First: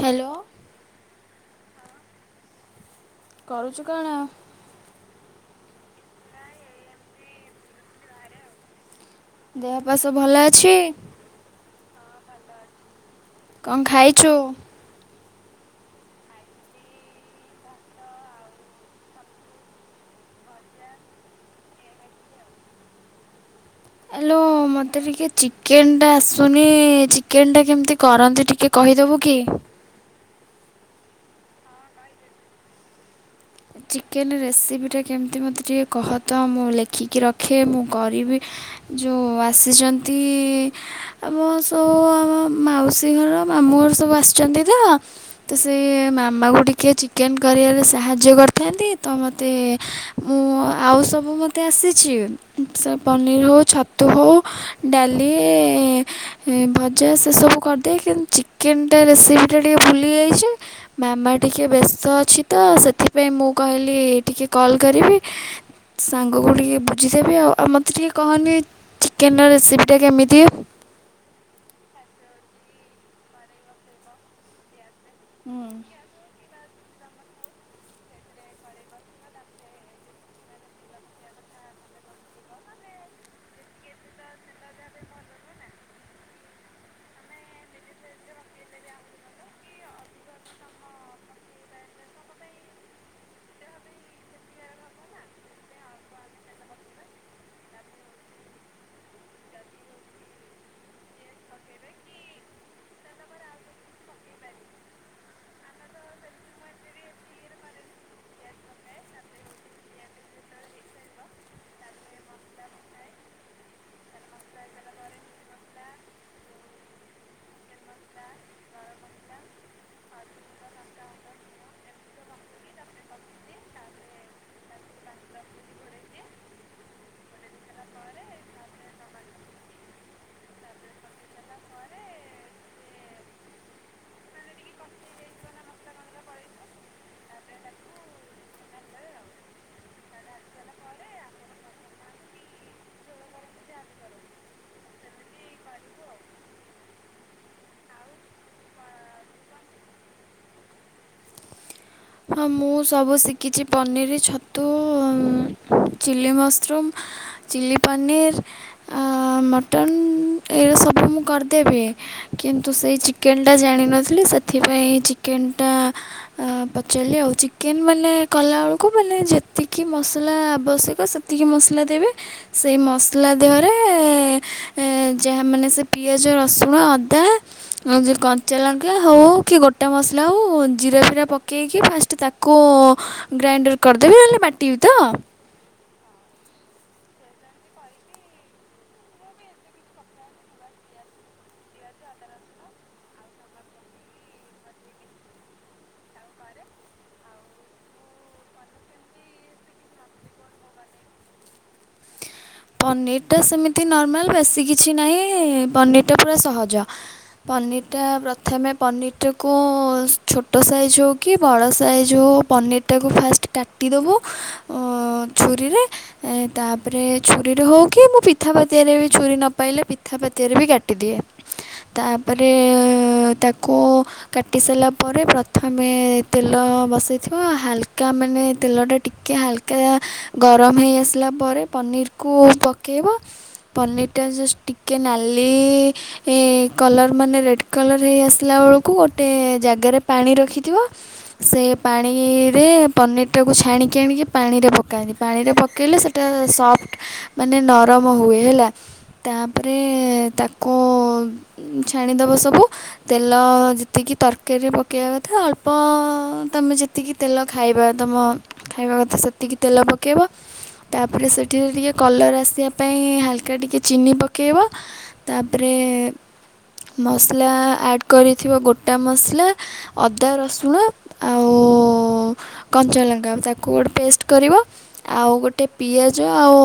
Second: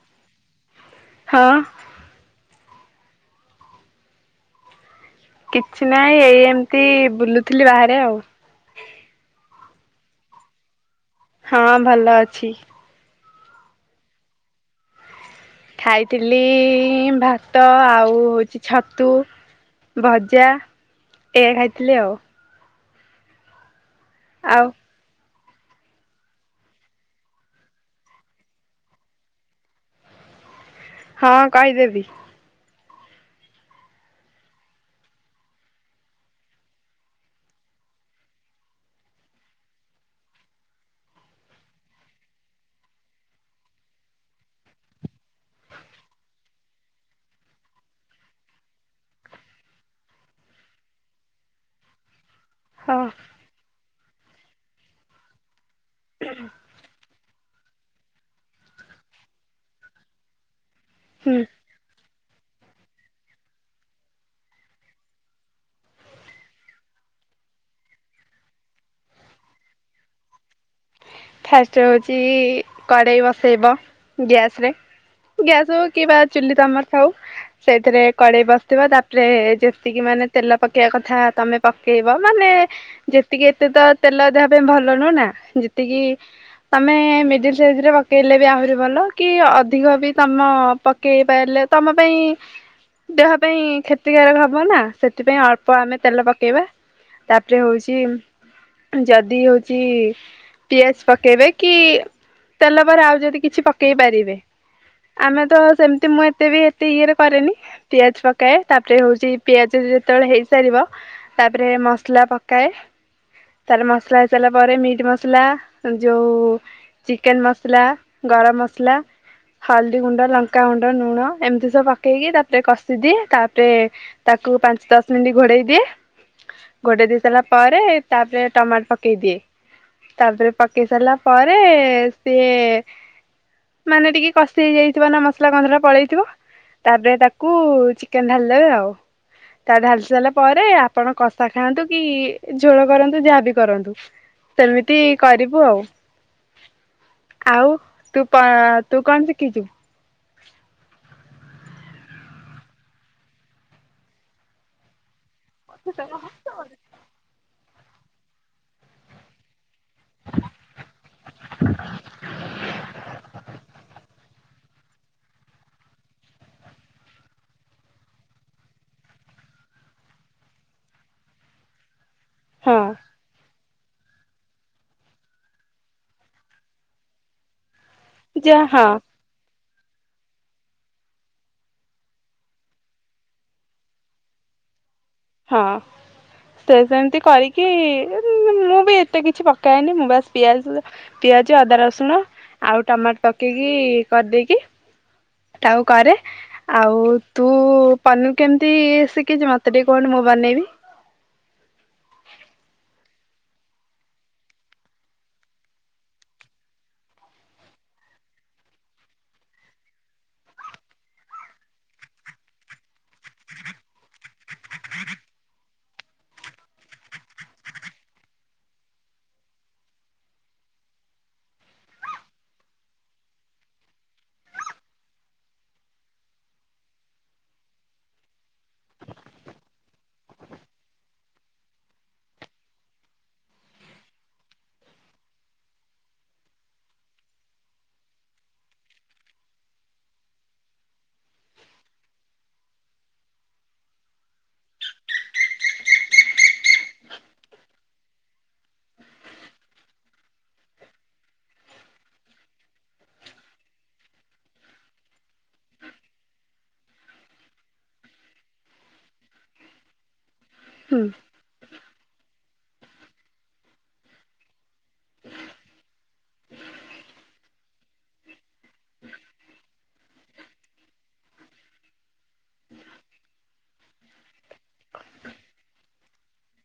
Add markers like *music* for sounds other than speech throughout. Hello ହଁ କରୁଛୁ କଣ? କିଛି ନାହିଁ ଏଇ ଏମିତି ବୁଲୁଥିଲି ବାହାରେ ଆଉ। ଦେହପାସବୁ ଭଲ ଅଛି? ହଁ ଭଲ ଅଛି। କଣ ଖାଇଚୁ? ଖାଇଥିଲି ଭାତ ଆଉ ହଉଚି ଛତୁ ଭଜା ଏଇଆ ଖାଇଥିଲି ଆଉ। ଆଲୋ ଆଉ ମୋତେ ଟିକେ ଚିକେନ୍ ଟା ଆସୁନି ଚିକେନ୍ ଟା କେମିତି କରନ୍ତି ଟିକେ କହିଦେବୁ କି? ହଁ କହିଦେବି। ଚିକେନ ରେସିପିଟା କେମିତି ମୋତେ ଟିକେ କହ ତ ମୁଁ ଲେଖିକି ରଖେ ମୁଁ କରିବି ଯୋଉ ଆସିଚନ୍ତି ଆ ମୋର ସବୁ ଆମ ମାଉସୀ ଘର ମାମୁଁ ଘର ସବୁ ଆସିଚନ୍ତି ତ ତ ସେ ମାମା କୁ ଟିକେ ଚିକେନ କରିବାରେ ସାହାଯ୍ୟ କରି ଥାନ୍ତି ତ ମତେ ମୁଁ ଆଉ ସବୁ ମତେ ଆସିଛି। ସେ ହଁ ପନିର ହଉ ଛାତୁ ହଉ ଡାଲି ଭ ଜା ସେସବୁ କରିଦିଏ କିନ୍ତୁ ଚିକେନ ଟା ରେସିପିଟା ଟିକେ ଭୁଲିଯାଇଚି। ମାମା ହୁଁ। ଟିକେ ବ୍ୟସ୍ତ ଅଛି ତ ସେଥିପାଇଁ ମୁଁ କହିଲି ଟିକଏ କଲ୍ କରିବି ସାଙ୍ଗକୁ ଟିକେ ବୁଝିଦେବି। ଆଉ ଆଉ ମତେ ଟିକେ କହନି ଚିକେନ ର ରେସିପି ଟା କେମିତି? ଫାଷ୍ଟ ହଉଛି କଢେଇ ବସେଇବ ଗ୍ୟାସରେ ଗ୍ୟାସ ହଉ କି ବା ଚୁଲି ତମର ଥାଉ ସେଇଥିରେ କଢେଇ ବସିଥିବ ତାପରେ ଯେତିକି ମାନେ ତେଲ ପକେଇବା କଥା ତମେ ପକେଇବ ମାନେ ଯେତିକି ଏତେ ତ ତେଲ ଦେହ ପାଇଁ ଭଲ ନୁହଁ ନା ଯେତିକି ତମେ ମିଡିଲ୍ ସାଇଜର ପକେଇଲେ ଆହୁରି ଭଲ କି ଅଧିକ ବି ତମ ପ କେଇ ପାରିଲେ ତମ ପାଇଁ ଦେହ ପାଇଁ କ୍ଷତିକାରକ ହବ ନା ସେଥିପାଇଁ ଅଳ୍ପ ଆମେ ତେଲ ପକେଇବା। ତାପରେ ହଉଚି ଯଦି ହଉଚି ପିଆ ପକେଇବେ କି ତେଲ ପରେ ଆଉ ଯଦି କିଛି ପକେଇ ପାରିବେ। ଆମେ ତ ସେମିତି ମୁଁ ଏତେ ବି ଏତେ ଇଏରେ କରେନି। ପିଆଜ ପକାଏ ତାପରେ ହଉଚି ପିଆଜ ଯେତେବେଳେ ହେଇସାରିବ ତାପରେ ମସଲା ପକାଏ ତାର ମସାଲା ହୋଇସାରିଲା ପରେ ମିଟ୍ ମସଲା ଯୋଉ ଚିକେନ ମସଲା ଗରମ ମସଲା ହଳଦୀ ଗୁଣ୍ଡ ଲଙ୍କାଗୁଣ୍ଡ ନୁଣ ଏମିତି ସବୁ ପକେଇକି ତା ପରେ କଷିଦିଏ ତା ପରେ ତାକୁ ପାଞ୍ଚ ଦଶ ମିନିଟ ଘୋଡେଇ ଦିଏ ଘୋଡେଇଦେଇ ସାରିଲା ପରେ ତା ପରେ ଟମାଟ ପକେଇ ଦିଏ। ତାପରେ ପକେଇ ସାରିଲା ପରେ ସିଏ ମାନେ ଟିକେ କଷି ହେଇଯାଇଥିବନା ମସଲା ଗନ୍ଧଟା ପଳେଇ ଥିବ। ତାପରେ ତାକୁ ଚିକେନ ଢାଲିଦେବେ ଆଉ। ତା ଢାଲି ସାରିଲା ପରେ ଆପଣ କଷା ଖାଆନ୍ତୁ କି ଝୋଳ କରନ୍ତୁ ଯାହା ବି କରନ୍ତୁ ସେମିତି କରିବୁ ଆଉ ଆଉ ତୁ ତୁ କଣ ଶିଖିଛୁ? ହଁ ମୁଁ ସବୁ ଶିଖିଛି ପନିର, ଛତୁ, ଚିଲି ମସ୍ରୁମ୍ ଚିଲି ପନିର ଆ ମଟନ୍ ଏରା ସବୁ ମୁଁ କରିଦେବି। କିନ୍ତୁ ସେଇ ଚିକେନଟା ଜାଣିିନଥିଲି ସେଥିପାଇଁ ଚିକେନଟା ଆ ଚାଲି ଆଉ ଚିକେନ୍ ମାନେ କଲାବେଳକୁ ମାନେ ଯେତିକି ମସଲା ଆବଶ୍ୟକ ସେତିକି ମସଲା ଦେବେ ହଁ ସେଇ ମସଲା ଦେ ଲେ ଯାହା ମାନେ ସେ ପିଆଜ, ରସୁଣ, ଅଦା ଯୋଉ କଞ୍ଚା ଯା ହଁ ଲଙ୍କା ହଉ କି ଗୋଟା ମସଲା ହଉ ଜିରା ଫିରା ପ ପକେଇକି ଫାଷ୍ଟ ତାକୁ ଗ୍ରାଇଣ୍ଡର୍ କରିଦେବି ନହେଲେ ବାଟିବି ତ। ହଁ। ତ ସେମିତି କରିକି ମୁଁ ବି ଏତେ କିଛି ପକାଏନି ମୁଁ ବାସ୍ ପିଆଜ ପିଆଜ, ଅଦା, ରସୁଣ ଆଉ ଟମାଟର ପକେଇକି କରିଦେଇକି ତାଉ କରେ। ଆଉ ତୁ ପନିର କେମିତି ସିକିଚୁ ମତେ ଟିକେ କହୁନୁ ମୁଁ ବନେଇବି। ପନିରଟା ସେମିତି ନର୍ମାଲ ବେଶୀ କିଛି ନାହିଁ ପନିରଟା ପୁରା ସହଜ। ପନିରଟା ପ୍ରଥମେ ପନିରଟାକୁ ଛୋଟ ସାଇଜ କି ବଡ଼ ସାଇଜ୍ ହଉ ପନିରଟାକୁ ଫାର୍ଷ୍ଟ କାଟି ଦବୁ। ଉଁ ଛୁରିରେ ତା ପରେ ଛୁରୀରେ ହେଉ କି ମୁଁ ପିଠା ପାତିଆରେ ବି ଛୁରୀ ନ ପାଇଲେ ପିଥା ପାତିଆରେ ବି କାଟିଦିଏ। ତାପରେ ତାକୁ କାଟି ସାରିଲା ପରେ ପ୍ରଥମେ ତେଲ ବସାଇଥିବ ହାଲକା ମାନେ ତେଲଟା ଟିକିଏ ହାଲ କା ଗରମ ହେଇ ଆସିଲା ପରେ ପନିରକୁ ପକାଇବ। ପନିରଟା ଜଷ୍ଟ ଟିକେ ନାଲି ଏ କଲର୍ ମାନେ ରେଡ଼୍ କଲର୍ ହେଇ ଆସିଲା ବେଳକୁ ଗୋଟେ ଜାଗାରେ ପାଣି ରଖିଥିବ ସେ ପାଣିରେ ପନିରଟାକୁ ଛାଣିକି ଆଣିକି ପାଣିରେ ପକାନ୍ତି ପାଣିରେ ପକେଇଲେ ସେ ସଫ୍ଟ ମାନେ ନରମ ହୁଏ ହେଲା। ତାପରେ ତାକୁ ଛାଣିଦବ ସବୁ ତେଲ ଯେତିକି ତରକାରୀରେ ପକେଇବା କଥା ଅଳ୍ପ ତମେ ଯେତିକି ତେଲ ଖାଇବା ତମ ଖାଇବା କଥା ସେତିକି ତେଲ ପକେଇବ ହୁଁ ତା ପରେ ସେଥିରେ ଟିକେ କଲର୍ ଆସିବା ପାଇଁ ହାଲକା ଟିକେ ଚିନି ପକେଇବ। ତାପରେ ମସଲା ଆଡ଼୍ କରିିଥିବ ଗୋଟା ମସଲା ଅଦା, ରସୁଣ ଆଉ କଞ୍ଚଲଙ୍କା ତାକୁ ଗୋଟେ ପେଷ୍ଟ କରିବ ଆଉ ଗୋଟେ ପିଆ ଜ ଆଉ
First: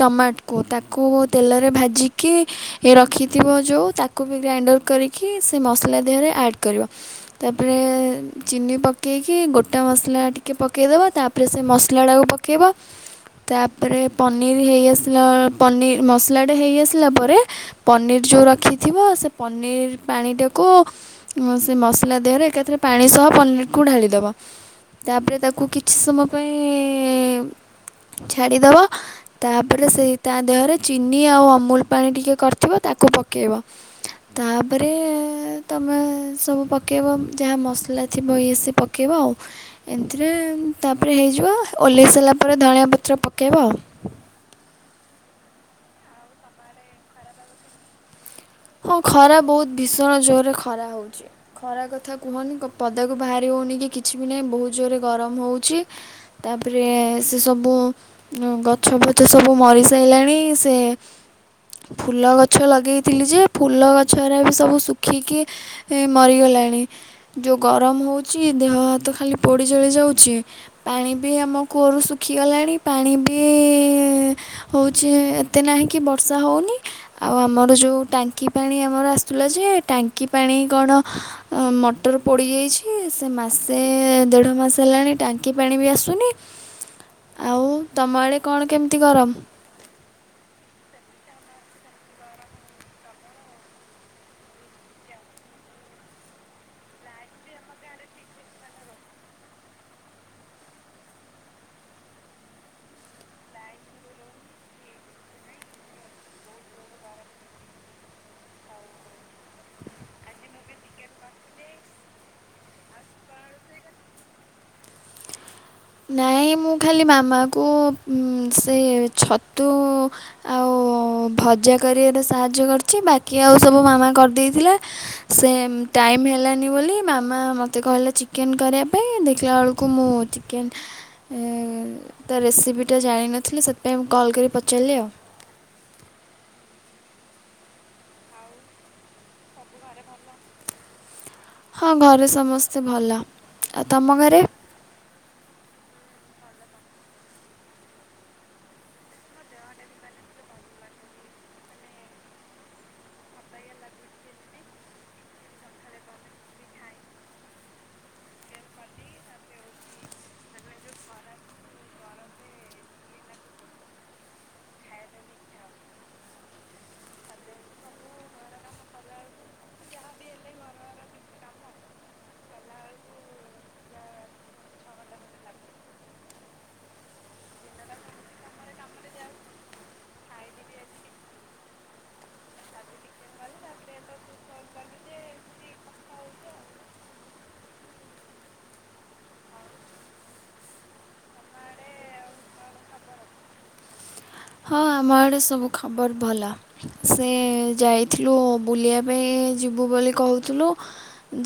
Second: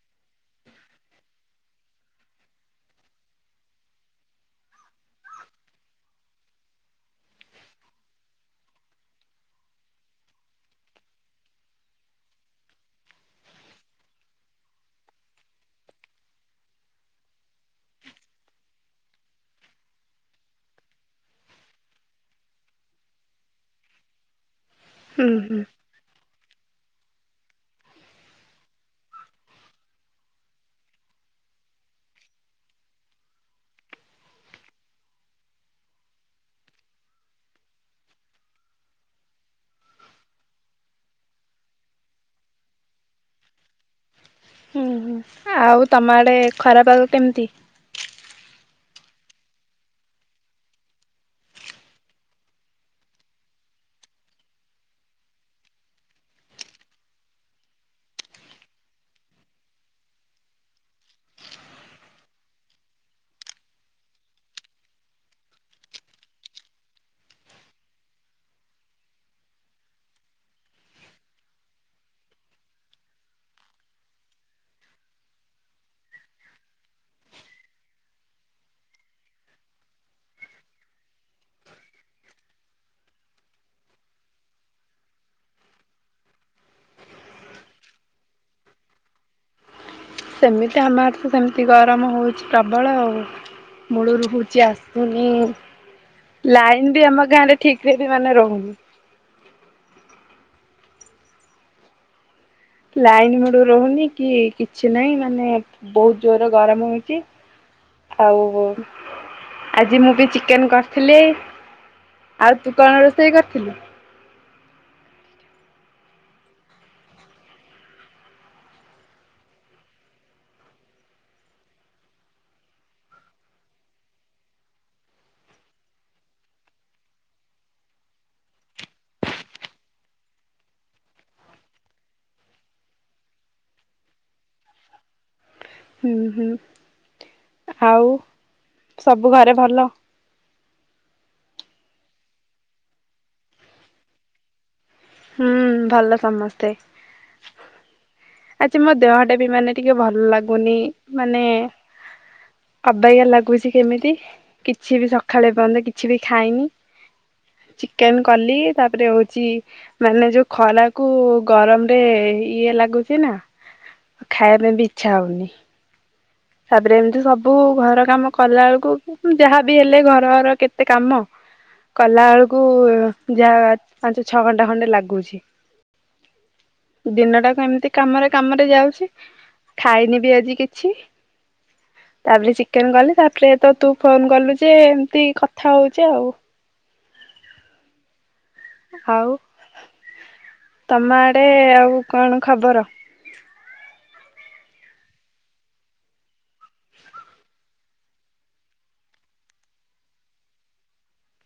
ଟମାଟକୁ ତାକୁ ତେଲରେ ଭାଜିକି ଏ ରଖିଥିବ ଯେଉଁ ତାକୁ ବି ଗ୍ରାଇଣ୍ଡର୍ କରିକି ସେ ମସଲା ଦେହରେ ଆଡ଼୍ କରିବ। ତାପରେ ଚିନି ପକେଇକି ଗୋଟା ମସଲା ଟିକେ ପକାଇଦବା ତାପରେ ସେ ମସଲାଟାକୁ ପକେଇବ। ତାପରେ ପନିର ହେଇ ଆସିଲା ପନିର ମସଲା ଟା ହେଇ ଆସିଲା ପରେ ପନିର୍ ଯୋଉ ରଖିଥିବ ସେ ପନିର ପାଣିଟାକୁ ସେ ମସଲା ଦେହରେ ଏକାଥରେ ପାଣି ସହ ପନିରକୁ ଢାଳିଦବ। ହୁଁ ତାପରେ ହୁଁ ତାକୁ କିଛି ସମୟ ପାଇଁ ଛାଡ଼ିଦେବ। ତାପରେ ସେଇ ତା ଦେହରେ ଚିନି ଆଉ ଅମୁଲ ପାଣି ଟିକେ କରିଥିବ ତାକୁ ପକେଇବ। ତାପରେ ତମେ ସବୁ ପକେଇବ ଯାହା ମସଲା ଥିବ ଇଏ ସିଏ ପ ପକାଇବା ଆଉ ଏମଥିରେ ତାପରେ ହେଇଯିବ ଓହ୍ଲାଇ ସାରିଲା ପରେ ଧନିଆ ପତ୍ର ପକାଇବ ଆଉ। ହୁଁ ହୁଁ ଆଉ ତମ ଆଡ଼େ ଖରା ପାଗ କେମିତି? ହଁ ଖରା ବହୁତ ଭୀଷଣ ଜୋରରେ ଖରା ହଉଛି। ଖରା କଥା କୁହନି ପଦାକୁ ବାହାରି ହଉନି କି କିଛି ବି ନାହିଁ ବହୁତ ଜୋରରେ ଗରମ ହଉଛି। ତାପରେ ସେ ସବୁ ଗଛ ଫଛ ସବୁ ମରି ସାଇଲାଣି ସେ ଫୁଲ ଗଛ ଲଗେଇଥିଲି ଯେ ଫୁଲ ଗଛ ହେରାବି ସବୁ ଶୁଖିକି ମରିଗଲାଣି। ଯୋଉ ଗରମ ହଉଛି ଦେହ ହାତ ଖାଲି ପୋଡ଼ି ଜଳି ଯାଉଛି। ପାଣି ବି ଆମ କୂଅରୁ ଶୁଖିଗଲାଣି ପାଣି ବି ହଉଛି ଏତେ ନାହିଁ କି ବର୍ଷା ହଉନି ଆଉ ଆମର ଯଉ ଟାଙ୍କ ଟାଙ୍କି ପାଣି ଆମର ଆସୁଥିଲା ଯେ ଟାଙ୍କି ପାଣି କଣ ମଟର ପୋଡ଼ିଯାଇଛି ସେ ମାସେ ଦେଢ଼ ମାସ ହେଲାଣି ଟାଙ୍କି ପାଣି ବି ଆସୁନି। ଆଉ ତମ ଆଡେ କଣ କେମତି ଗରମ? ସେମିତି ଆମ ଆଡେ ତ ସେମିତି ଗରମ ହେଉଛି ପ୍ରବଳ ଆଉ। ମୂଳରୁ ହଉଛି ଆସୁନି। ଲାଇନ୍ ବି ଆମ ଗାଁ ରେ ଠିକ୍ ରେ ବି ମାନେ ରହୁନି। ଲାଇନ୍ ମୂଳରୁ ରହୁନି କି କିଛି ନାହିଁ ମାନେ ବହୁତ ଜୋରେ ଗରମ ହଉଛି। ଆଉ ଆଜି ମୁଁ ବି ଚିକେନ୍ କରିଥିଲି। ଆଉ ତୁ କଣ ରୋଷେଇ କରିଥିଲୁ? ନାଇଁ ମୁଁ ଖାଲି ମାମାକୁ ସେ ଛତୁ ଆଉ ଭଜା କରିବାରେ ସାହାଯ୍ୟ କରିଛି ବାକି ଆଉ ସବୁ ମାମା କରିଦେଇଥିଲା। ସେ ଟାଇମ୍ ହେଲାନି ବୋଲି ମାମା ମୋତେ କହିଲା ଚିକେନ୍ କରିବା ପାଇଁ ଦେଖିଲା ବେଳକୁ ମୁଁ ଚି କେନ୍ ତା ରେସିପିଟା ଜାଣିନଥିଲି ସେଥିପାଇଁ ମୁଁ କଲ୍ କରି ପଚାରିଲି ଆଉ। ହୁଁ ହୁଁ ଆଉ ସବୁ ଘରେ ଭଲ? ହଁ ଘରେ ସମସ୍ତେ ଭଲ ଆଉ ତମ ଘରେ? ହୁଁ ଭଲ ସମସ୍ତେ। ଆଜି ମୋ ଦେହ ଟା ବି ମାନେ ଟିକେ ଭଲ ଲାଗୁନି ମାନେ ଅବାଗିଆ ଲାଗୁଛି କେମିତି କିଛି ବି ସକାଳେ ଏପର୍ଯ୍ୟନ୍ତ କିଛି ବି ଖାଇନି। ଚିକେନ୍ କଲି ତାପରେ ହଉଛି ମାନେ ଯୋଉ ଖରାକୁ ଗରମ ରେ ଇଏ ଲାଗୁଛି ନା। ଖାଇବା ପାଇଁ ବି ଇଚ୍ଛା ହଉନି। ତାପରେ ଏମିତି ସବୁ ଘର କାମ କଲା ବେଳକୁ ଯାହାବି ହେଲେ ଘର ଘର କେତେ କାମ। କଲା ବେଳକୁ ଯାହା ପାଞ୍ଚ ଛଅ ଘଣ୍ଟା ଖଣ୍ଡେ ଲାଗୁଛି। ଦିନଟାକ ଏମିତି କାମରେ କାମରେ ଯାଉଛି। ଖାଇନି ବି ଆଜି କିଛି। ତାପରେ ଚିକେନ୍ କଲି ତାପରେ ତ ତୁ ଫୋନ କଲୁ ଯେ ଏମିତି କଥା ହଉଚେ ଆଉ। ଆଉ ତମ ଆଡ଼େ ଆଉ କଣ ଖବର? ହଁ ଆମ ଆଡେ ସବୁ ଖବର ଭଲ। ସେ ଯାଇଥିଲୁ ବୁଲିବା ପାଇଁ ଯିବୁ ବୋଲି କହୁଥିଲୁ।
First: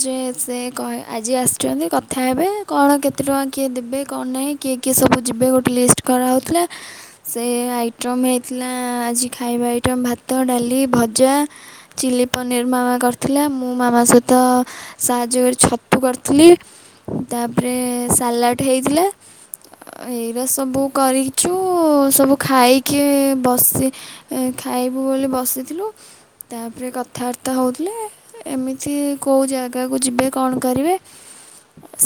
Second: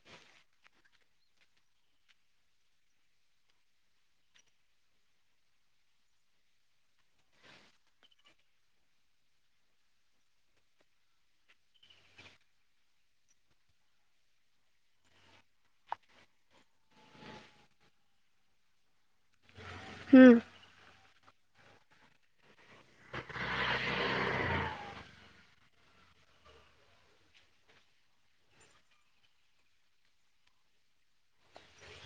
ଯେ ସେ କ ଆଜି ଆସିଛନ୍ତି କଥା ହେବେ କଣ କେତେ ଟଙ୍କା କିଏ ଦେବେ କଣ ନାହିଁ। କିଏ କିଏ ସବୁ ଯିବେ ଗୋଟେ ଲିଷ୍ଟ କରାହେଉଥିଲା ସେ ଆଇଟମ୍ ହେଇଥିଲା ଆଜି ଖାଇବା ଆଇଟମ୍ ଭାତ ଡାଲି ଭଜା। ଚିଲ୍ଲି ପନିର୍ ମାମା କରିଥିଲା ମୁଁ ମାମା ସହିତ ସାହାଯ୍ୟ କରି ଛତୁ କରିଥିଲି ତାପରେ ସାଲାଟ୍ ହେଇଥିଲା। ହୁଁ ଏଇରା ସବୁ କରିଚୁ ସବୁ ଖାଇ କି ବସି ଖାଇବୁ ବୋଲି ବସିଥିଲୁ। ତାପରେ କଥାବାର୍ତ୍ତା ହଉଥିଲେ। ଏମିତି କୋଉ ଜାଗାକୁ ଯିବେ କଣ କରିବେ?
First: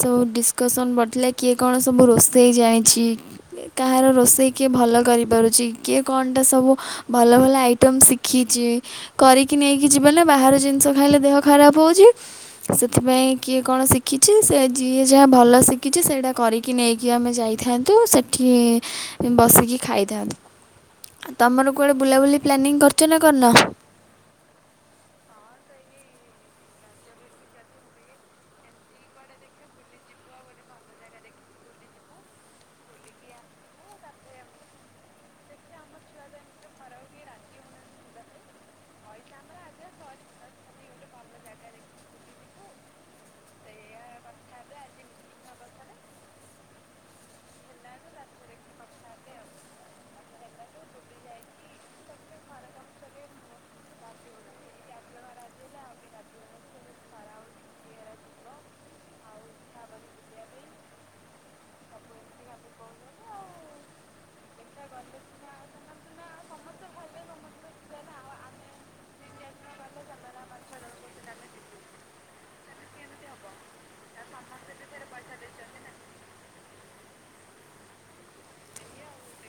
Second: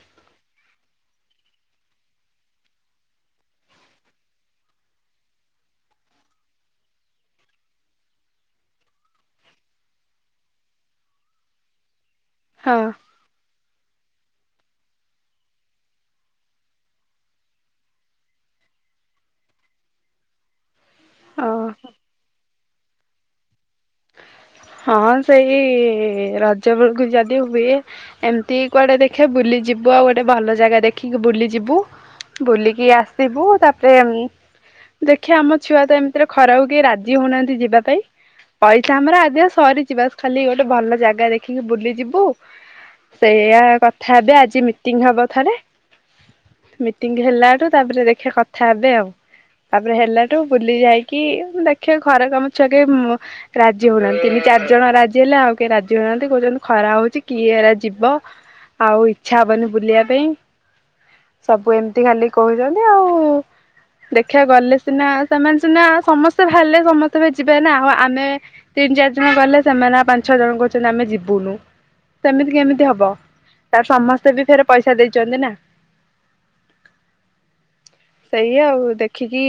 ସବୁ ଡିସ୍କସନ୍ ବଡିଥିଲା କିଏ କଣ ସବୁ ରୋଷେଇ ଜାଣିଚି। କାହାର ରୋଷେଇ କିଏ ଭଲ କରିପାରୁଚି। କିଏ କଣଟା ସବୁ ଭଲ ଭଲ ଆଇଟମ୍ ଶିଖିଚି। କରିକି ନେଇକି ଯିବେନା ବାହାର ଜିନିଷ ଖାଇଲେ ଦେହ ଖରାପ ହଉଛି ହଁ ସେଥିପାଇଁ କିଏ କଣ ଶିଖିଛି ସେ ଯିଏ ଯାହା ଭଲ ଶିଖିଛି ସେଇଟା କରିକି ନେଇକି ଆମେ ଯାଇଥାନ୍ତୁ ସେ ଠିଏ ବସିକି ଖାଇଥାନ୍ତୁ। ଓ ତମେମାନେ କୁଆଡ଼େ ବୁଲାବୁଲି ପ୍ଲାନିଂ କରିଛ ନା କରିନ? ହଁ ସେଇ ରଜ ବେଳକୁ ଯଦି ହୁଏ ଏମିତି କୁଆଡ଼େ ଦେଖେ ବୁଲିଯିବୁ ଆଉ ଗୋଟେ ଭଲ ଜାଗା ଦେଖିକି ବୁଲିଯିବୁ। ବୁଲିକି ଆସିବୁ ତାପରେ ଉଁ ଦେଖିଆ ଆମ ଛୁଆ ତ ଏମିତିରେ ଖରାକୁ କେହି ରାଜି ହଉ ନାହାନ୍ତି ଯିବା ପାଇଁ ପଇସା ଆମର ଆଦାୟ ସରିଚି ବାସ୍ ଖାଲି ଗୋଟେ ଭଲ ଜାଗା ଦେଖିକି ବୁଲି ଯିବୁ। ସେଇଆା କଥା ହେବେ ଆଜି ମିଟିଂ ହବ ଥରେ ମିଟିଙ୍ଗ୍ ହେଲାଠୁ ତାପରେ ଦେଖିବା କଥା ହେବେ ଆଉ। ତାପରେ ହେଲାଠୁ ବୁଲି ଯାଇକି ଦେଖିଆ ଘର କାମ ଛାଡି ମୁଁ ରାଜି ହଉ ନାହାନ୍ତି। ଚାରି ଜଣ ରାଜି ହେଲେ ଆଉ କିଏ ରାଜି ହଉ ନାହାନ୍ତି କହୁଛନ୍ତି ଖରା ହଉଛି କିଏ ଏରା ଯିବ। ଆଉ ଇଚ୍ଛା ହବନି ବୁଲିବା ପାଇଁ। ସବୁ ଏମିତି ଖାଲି କହୁଛନ୍ତି ଆଉ ଦେଖିବା ଗଲେ ସିନା ସେମାନେ ସିନା ସମସ୍ତେ ବାହାଲେ ସମସ୍ତେ ବି ଯିବେ ନା ଆଉ ଆମେ ତିନି ଚାରି ଜଣ ଗଲେ ସେମାନେ ଆଉ ପାଞ୍ଚ ଛଅ ଜଣ କହୁଛନ୍ତି ଆମେ ଯିବୁନୁ। ସେମିତି କେମିତି ହବ ତାର ସମସ୍ତେ ବି ଫେର ପଇସା ଦେଇଛନ୍ତି ନା। *unintelligible* ସେଇଆ ଆଉ ଦେଖିକି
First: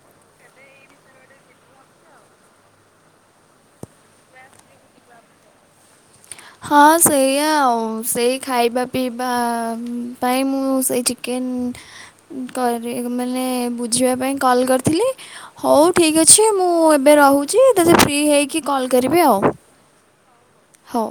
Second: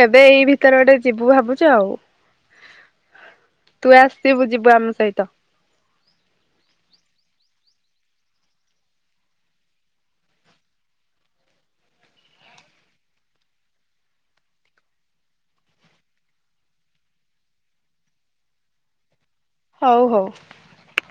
କେବେ ଏଇ ଭିତରେ ଗୋଟେ ଯିବୁ ଭାବୁଛୁ ଆଉ। ତୁ ଆସିବୁ ଯିବୁ ଆମ ସହିତ। ହଁ ସେଇଆା ଆଉ ସେଇ ଖାଇବା ପିଇବା ପାଇଁ ମୁଁ ସେଇ ଚିକେନ୍ କରେ ମାନେ ବୁଝିବା ପାଇଁ କଲ୍ କରିଥିଲି ହଉ ଠିକ୍ ଅଛି ମୁଁ ଏବେ ରହୁଛି ତୋତେ ଫ୍ରି ହେଇକି କଲ୍ କରିବି ଆଉ। ହଉ ହଉ। ହଉ।